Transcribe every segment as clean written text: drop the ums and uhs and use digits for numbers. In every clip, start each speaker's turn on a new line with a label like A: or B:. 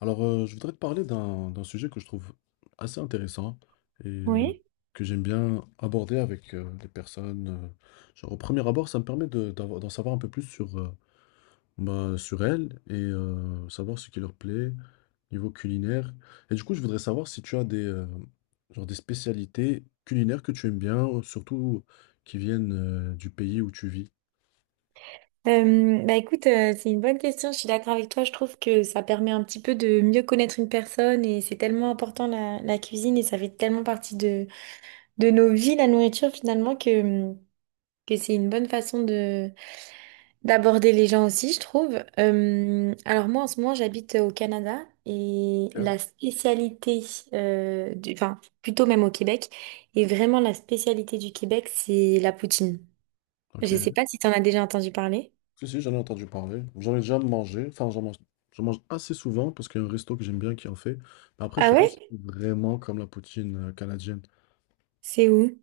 A: Je voudrais te parler d'un sujet que je trouve assez intéressant et
B: Oui.
A: que j'aime bien aborder avec des personnes. Au premier abord, ça me permet d'en savoir un peu plus sur, sur elles et savoir ce qui leur plaît, niveau culinaire. Et du coup, je voudrais savoir si tu as des, des spécialités culinaires que tu aimes bien, surtout qui viennent du pays où tu vis.
B: Bah écoute, c'est une bonne question. Je suis d'accord avec toi. Je trouve que ça permet un petit peu de mieux connaître une personne et c'est tellement important la cuisine et ça fait tellement partie de nos vies, la nourriture finalement, que c'est une bonne façon de d'aborder les gens aussi, je trouve. Alors moi, en ce moment, j'habite au Canada et
A: Ok.
B: la spécialité, du, enfin plutôt même au Québec, et vraiment la spécialité du Québec, c'est la poutine.
A: Ok.
B: Je sais pas si tu en as déjà entendu parler.
A: Si, si, j'en ai entendu parler. J'en ai déjà mangé. Enfin, j'en mange assez souvent parce qu'il y a un resto que j'aime bien qui en fait. Mais après, je
B: Ah
A: sais pas si
B: ouais?
A: c'est vraiment comme la poutine canadienne.
B: C'est où?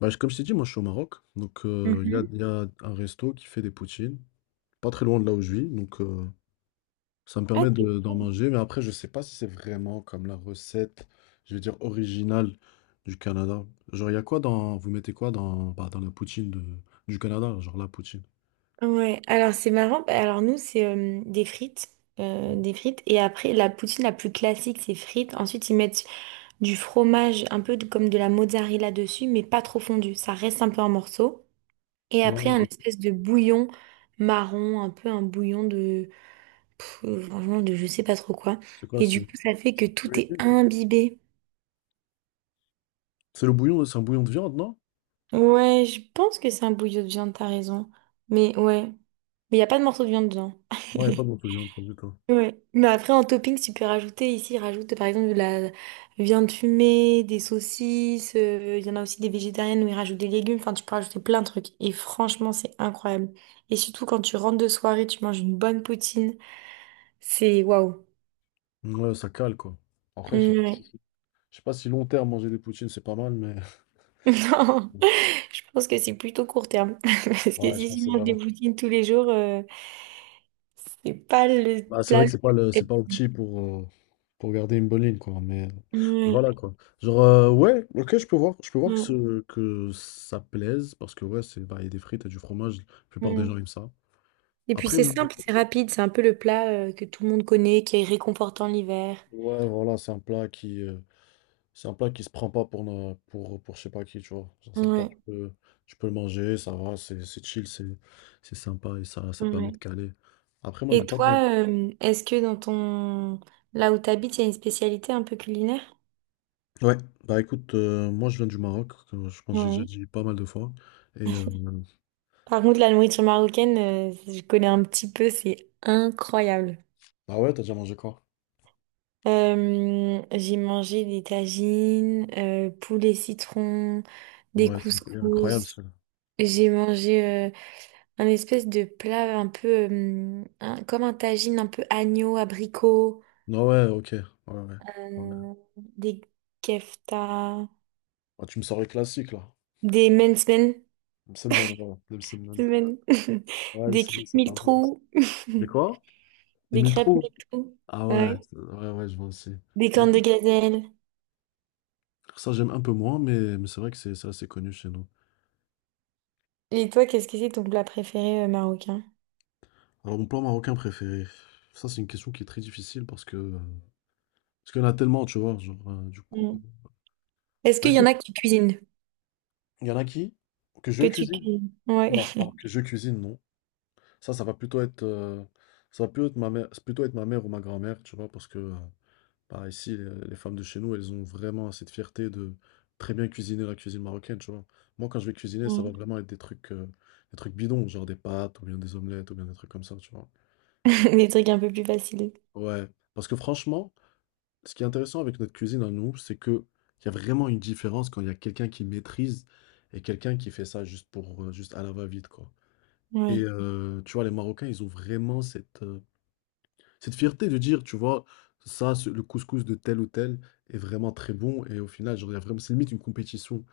A: Bah, comme je t'ai dit, moi, je suis au Maroc. Donc,
B: Mhm.
A: il y a un resto qui fait des poutines. Pas très loin de là où je vis. Donc, ça me
B: Ah,
A: permet
B: c'est
A: d'en
B: bon.
A: manger. Mais après, je sais pas si c'est vraiment comme la recette, je vais dire, originale du Canada. Genre, il y a quoi dans... Vous mettez quoi dans, bah, dans la du Canada? Genre, la poutine.
B: Ouais, alors c'est marrant. Bah, alors nous, c'est des frites. Des frites. Et après, la poutine la plus classique, c'est frites. Ensuite, ils mettent du fromage, comme de la mozzarella dessus, mais pas trop fondu. Ça reste un peu en morceaux. Et après,
A: Ouais,
B: un
A: ok.
B: espèce de bouillon marron, un peu un bouillon de... franchement, de je sais pas trop quoi. Et du
A: C'est...
B: coup, ça fait que tout est imbibé.
A: C'est le bouillon, c'est un bouillon de viande, non?
B: Ouais, je pense que c'est un bouillon de viande, t'as raison. Mais ouais. Mais il n'y a pas de morceau de viande dedans.
A: Ouais, il n'y a pas de morceau de viande, pas du tout.
B: Ouais. Mais après, en topping, tu peux rajouter ici, rajoute par exemple de la viande fumée, des saucisses. Il y en a aussi des végétariennes où ils rajoutent des légumes. Enfin, tu peux rajouter plein de trucs. Et franchement, c'est incroyable. Et surtout, quand tu rentres de soirée, tu manges une bonne poutine. C'est waouh.
A: Ouais, ça cale, quoi. Après, je sais pas si
B: Ouais.
A: Je sais pas si long terme, manger des poutines, c'est pas mal, mais...
B: Non, je pense que c'est plutôt court terme. Parce que
A: Ouais, je
B: si
A: pense que
B: tu
A: c'est
B: manges des
A: vraiment.
B: poutines tous les jours, c'est pas le
A: Bah, c'est vrai
B: plat.
A: que
B: le
A: c'est pas
B: plus-
A: opti pour garder une bonne ligne, quoi. Mais
B: Ouais,
A: voilà, quoi. Ouais, ok, je peux voir
B: ouais,
A: que ça plaise, parce que, ouais, c'est, bah, il y a des frites et du fromage, la plupart des
B: ouais.
A: gens aiment ça.
B: Et puis
A: Après,
B: c'est
A: m-
B: simple, c'est rapide, c'est un peu le plat que tout le monde connaît, qui est réconfortant l'hiver.
A: ouais, voilà, c'est un plat qui se prend pas pour je sais pas qui, tu vois. Genre, c'est un plat que
B: Ouais,
A: tu peux le manger, ça va, c'est chill, c'est sympa et ça permet de
B: ouais.
A: caler. Après, moi, je
B: Et
A: vais pas.
B: toi, est-ce que dans ton... là où tu habites, il y a une spécialité un peu culinaire?
A: Ouais, bah écoute, moi je viens du Maroc, comme je pense que j'ai déjà
B: Ouais.
A: dit pas mal de fois et
B: Par contre, la nourriture marocaine, je connais un petit peu, c'est incroyable.
A: Ah ouais, t'as déjà mangé quoi?
B: J'ai mangé des tagines, poulet citron, des
A: Ouais, c'est incroya incroyable
B: couscous.
A: ça.
B: J'ai mangé un espèce de plat un peu comme un tagine un peu agneau, abricot.
A: Non, ouais, OK, ouais, ouais, ouais.
B: Des kefta,
A: Ah, tu me sors les classiques là.
B: des mensmen,
A: Les msemen, voilà, les msemen.
B: men-
A: Ouais, les
B: des
A: msemen,
B: crêpes
A: c'est pas
B: mille
A: mal.
B: trous,
A: Les quoi? Les
B: des
A: mille
B: crêpes
A: trous.
B: mille trous,
A: Ah ouais,
B: ouais.
A: c'est ouais, ouais, je vois aussi.
B: Des
A: Bah
B: cornes de
A: écoute,
B: gazelle.
A: ça j'aime un peu moins, mais c'est vrai que c'est assez connu chez nous.
B: Et toi, qu'est-ce que c'est ton plat préféré marocain?
A: Alors mon plat marocain préféré, ça c'est une question qui est très difficile parce que, parce qu'il y en a tellement, tu vois? Du coup,
B: Mm. Est-ce
A: bah
B: qu'il y en
A: écoute.
B: a que tu cuisines?
A: Il y en a qui? Que je
B: Que tu
A: cuisine?
B: cuisines? Ouais.
A: Non, pardon, que je cuisine, non. Ça, ça va plutôt être, euh, Ça va plutôt être ma mère, c'est plutôt être ma mère ou ma grand-mère, tu vois, parce que ici, les femmes de chez nous, elles ont vraiment cette fierté de très bien cuisiner la cuisine marocaine, tu vois. Moi, quand je vais cuisiner, ça va
B: Mm.
A: vraiment être des trucs bidons, genre des pâtes ou bien des omelettes ou bien des trucs comme ça, tu vois.
B: Des trucs un peu plus faciles.
A: Ouais, parce que franchement, ce qui est intéressant avec notre cuisine à nous, c'est que il y a vraiment une différence quand il y a quelqu'un qui maîtrise et quelqu'un qui fait ça juste pour, juste à la va-vite, quoi. Et
B: Oui,
A: tu vois, les Marocains, ils ont vraiment cette fierté de dire, tu vois, le couscous de tel ou tel est vraiment très bon. Et au final, genre, il y a vraiment, c'est limite une compétition.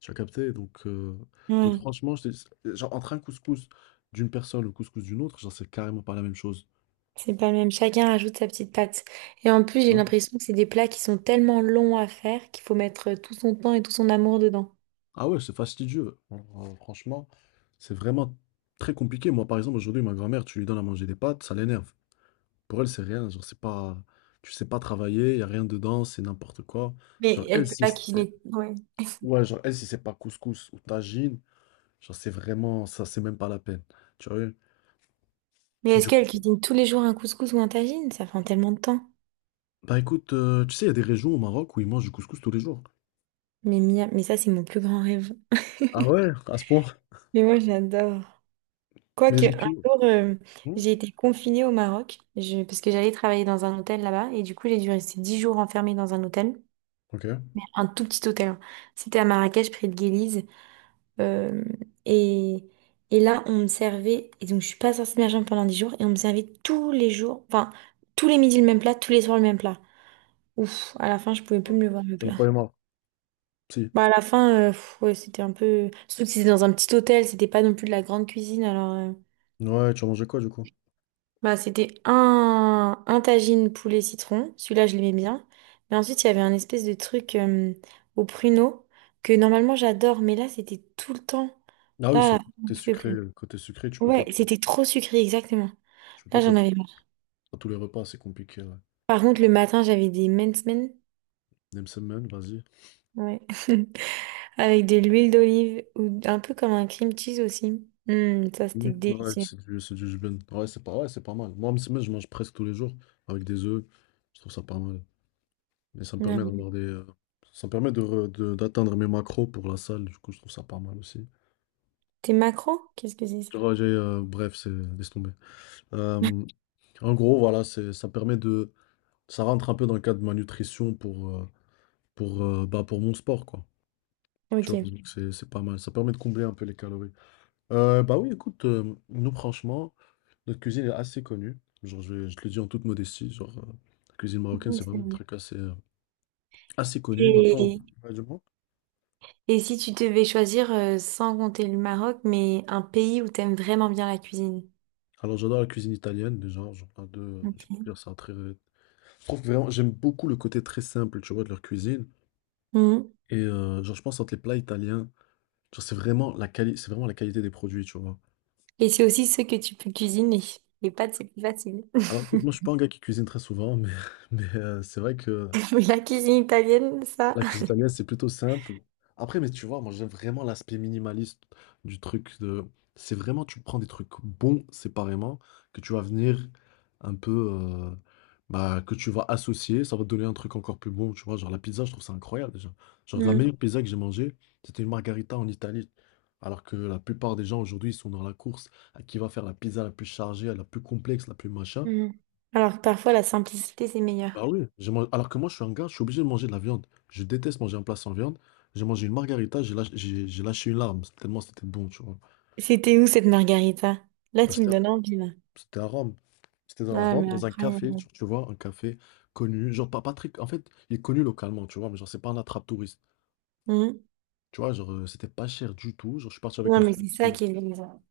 A: Tu as capté? Donc
B: oui,
A: franchement, je te dis- genre, entre un couscous d'une personne et le couscous d'une autre, genre, c'est carrément pas la même chose.
B: c'est pas le même. Chacun rajoute sa petite patte. Et en plus, j'ai
A: Ouais.
B: l'impression que c'est des plats qui sont tellement longs à faire qu'il faut mettre tout son temps et tout son amour dedans.
A: Ah ouais, c'est fastidieux. Alors, franchement, c'est vraiment très compliqué. Moi, par exemple, aujourd'hui, ma grand-mère, tu lui donnes à manger des pâtes, ça l'énerve. Pour elle, c'est rien. Genre, c'est pas, tu sais pas travailler, il y a rien dedans, c'est n'importe quoi.
B: Mais
A: Genre, elle,
B: elle peut pas
A: si-
B: cuisiner. Ouais.
A: Ouais, genre, elle, si c'est pas couscous ou tagine, genre, c'est vraiment, ça, c'est même pas la peine. Tu vois?
B: Mais est-ce
A: Du
B: qu'elle
A: coup,
B: cuisine tous les jours un couscous ou un tagine? Ça prend tellement de temps.
A: bah écoute, tu sais, il y a des régions au Maroc où ils mangent du couscous tous les jours.
B: Mais ça, c'est mon plus grand rêve.
A: Ah ouais, à ce point.
B: Mais moi, j'adore.
A: Mais
B: Quoique,
A: genre,
B: un
A: tu vois.
B: jour,
A: Hmm.
B: j'ai été confinée au Maroc parce que j'allais travailler dans un hôtel là-bas. Et du coup, j'ai dû rester 10 jours enfermée dans un hôtel.
A: Ok.
B: Un tout petit hôtel. Hein. C'était à Marrakech, près de Guéliz. Euh, et, et là, on me servait. Et donc, je suis pas sortie de ma chambre pendant 10 jours. Et on me servait tous les jours. Enfin, tous les midis le même plat, tous les soirs le même plat. Ouf, à la fin, je pouvais plus me le voir le
A: Tu n'as
B: plat.
A: pas les marre. Si.
B: Bah, à la fin, ouais, c'était un peu. Surtout que c'était dans un petit hôtel, c'était pas non plus de la grande cuisine.
A: Ouais, tu as mangé quoi, du coup?
B: Bah, c'était un tagine poulet citron. Celui-là, je l'aimais bien. Mais ensuite, il y avait un espèce de truc au pruneau que normalement j'adore, mais là, c'était tout le temps.
A: Ah oui,
B: Là, là,
A: sur
B: on
A: côté
B: pouvait
A: sucré,
B: plus.
A: tu peux pas,
B: Ouais, c'était trop sucré, exactement.
A: tu peux
B: Là,
A: pas te
B: j'en
A: le
B: avais marre.
A: à tous les repas, c'est compliqué, ouais.
B: Par contre, le matin, j'avais des mens men.
A: Nemsemen, vas-y.
B: Ouais. Avec de l'huile d'olive ou un peu comme un cream cheese aussi. Mm, ça, c'était
A: Ouais,
B: délicieux.
A: c'est du jbin. Ouais, c'est pas mal. Moi, msemen, je mange presque tous les jours avec des œufs. Je trouve ça pas mal. Mais ça me permet d'avoir des, ça me permet d'atteindre mes macros pour la salle. Du coup, je trouve ça pas mal aussi.
B: T'es macro? Qu'est-ce que c'est ça?
A: Bref, c'est, laisse tomber. Euh, voilà, ça permet de, ça rentre un peu dans le cadre de ma nutrition pour, pour mon sport, quoi. Tu vois,
B: Ok.
A: donc c'est pas mal. Ça permet de combler un peu les calories. Bah oui, écoute, nous, franchement, notre cuisine est assez connue. Je te le dis en toute modestie, la cuisine marocaine,
B: Mhm,
A: c'est
B: c'est
A: vraiment un
B: bon.
A: truc assez connu. Maintenant,
B: Et,
A: ouais, dis-moi.
B: et si tu devais choisir, sans compter le Maroc, mais un pays où t'aimes vraiment bien la cuisine?
A: Alors j'adore la cuisine italienne déjà, genre un deux, je peux
B: Ok.
A: dire ça très. Je trouve vraiment, j'aime beaucoup le côté très simple, tu vois, de leur cuisine.
B: Mhm.
A: Et genre je pense entre les plats italiens, genre c'est vraiment la qualité des produits, tu vois.
B: Et c'est aussi ce que tu peux cuisiner. Les pâtes, c'est plus facile.
A: Alors écoute, moi je suis pas un gars qui cuisine très souvent, mais mais c'est vrai que
B: Mais la cuisine italienne, ça.
A: la cuisine italienne, c'est plutôt simple. Après, mais tu vois, moi, j'aime vraiment l'aspect minimaliste du truc de... C'est vraiment, tu prends des trucs bons séparément, que tu vas venir un peu... que tu vas associer, ça va te donner un truc encore plus bon, tu vois. Genre, la pizza, je trouve ça incroyable, déjà. Genre, la
B: Mhm.
A: meilleure pizza que j'ai mangée, c'était une margarita en Italie. Alors que la plupart des gens, aujourd'hui, ils sont dans la course à qui va faire la pizza la plus chargée, la plus complexe, la plus machin.
B: Mhm. Alors que parfois la simplicité c'est meilleur.
A: Bah oui, alors que moi je suis un gars, je suis obligé de manger de la viande. Je déteste manger un plat sans viande. J'ai mangé une margarita, j'ai lâché une larme, tellement c'était bon, tu vois.
B: C'était où cette margarita? Là,
A: Mais
B: tu me
A: C'était à
B: donnes envie, là.
A: C'était à Rome. C'était dans la
B: Ah,
A: Rome,
B: mais
A: dans un café,
B: incroyable.
A: tu vois, un café connu. Genre, pas, Patrick. En fait, il est connu localement, tu vois, mais genre, c'est pas un attrape-touriste.
B: Mhm.
A: Tu vois, c'était pas cher du tout. Genre, je suis parti avec
B: Non,
A: mon
B: mais
A: frère.
B: c'est ça qui est bien.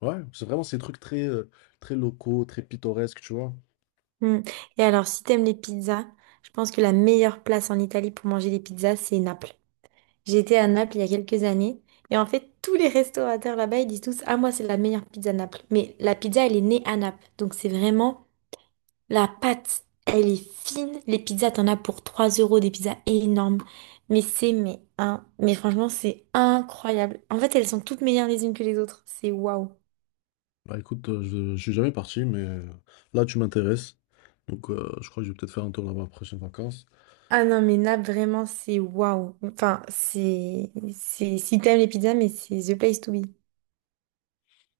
A: Ouais, c'est vraiment ces trucs très locaux, très pittoresques, tu vois.
B: Mm. Et alors, si t'aimes les pizzas, je pense que la meilleure place en Italie pour manger des pizzas, c'est Naples. J'étais à Naples il y a quelques années, et en fait, tous les restaurateurs là-bas, ils disent tous, ah, moi, c'est la meilleure pizza Naples. Mais la pizza, elle est née à Naples, donc c'est vraiment la pâte, elle est fine. Les pizzas, t'en as pour 3 euros, des pizzas énormes. Mais franchement, c'est incroyable. En fait, elles sont toutes meilleures les unes que les autres. C'est waouh.
A: Bah écoute, je suis jamais parti, mais là, tu m'intéresses. Donc, je crois que je vais peut-être faire un tour là-bas après prochaine vacances.
B: Ah non, mais là, vraiment, c'est waouh. Enfin, si t'aimes les pizzas, mais c'est the place to be.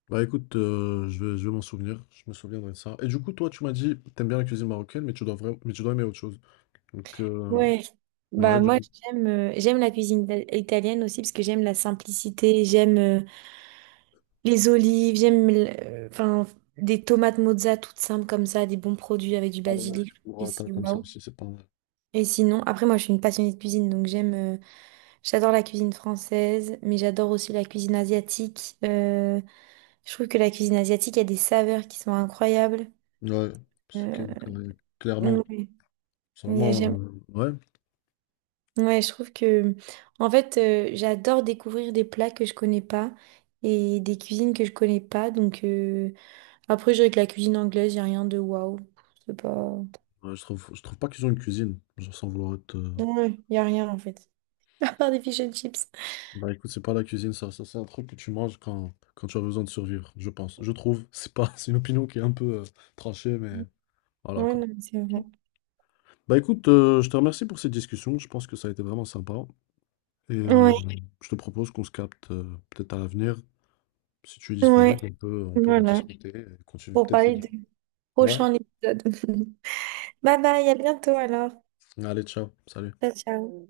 A: Bah écoute, je vais m'en souvenir, je me souviendrai de ça. Et du coup, toi, tu m'as dit, t'aimes bien la cuisine marocaine, mais tu dois aimer autre chose. Donc,
B: Ouais.
A: ouais,
B: Bah,
A: du
B: moi,
A: coup,
B: j'aime la cuisine italienne aussi parce que j'aime la simplicité, j'aime les olives, enfin, des tomates mozza toutes simples comme ça, des bons produits avec du basilic. Je trouve que
A: burrata
B: c'est
A: comme ça
B: waouh.
A: aussi, c'est pas mal.
B: Et sinon, après, moi, je suis une passionnée de cuisine, donc j'adore la cuisine française, mais j'adore aussi la cuisine asiatique. Je trouve que la cuisine asiatique, il y a des saveurs qui sont incroyables.
A: Ouais, parce que,
B: Euh,
A: clairement,
B: ouais,
A: c'est
B: il y a-
A: vraiment,
B: j'aime-
A: euh, ouais,
B: ouais, je trouve que, en fait, j'adore découvrir des plats que je connais pas et des cuisines que je connais pas. Après, je dirais que la cuisine anglaise, il n'y a rien de waouh. C'est pas.
A: ouais, je trouve pas qu'ils ont une cuisine, genre sans vouloir être.
B: Ouais, il n'y a rien, en fait. À part des fish and chips.
A: Bah écoute, c'est pas la cuisine, ça c'est un truc que tu manges quand tu as besoin de survivre, je pense. Je trouve, c'est pas, c'est une opinion qui est un peu tranchée, mais voilà
B: Ouais,
A: quoi.
B: non, c'est vrai.
A: Bah écoute, je te remercie pour cette discussion, je pense que ça a été vraiment sympa. Et
B: Ouais,
A: oui, je te propose qu'on se capte peut-être à l'avenir. Si tu es
B: ouais.
A: disponible, on peut
B: Voilà,
A: rediscuter et continuer
B: pour
A: peut-être ces
B: parler
A: discussions.
B: du
A: Ouais,
B: prochain épisode. Bye bye, à bientôt alors.
A: allez, ciao, salut.
B: Ciao, ciao.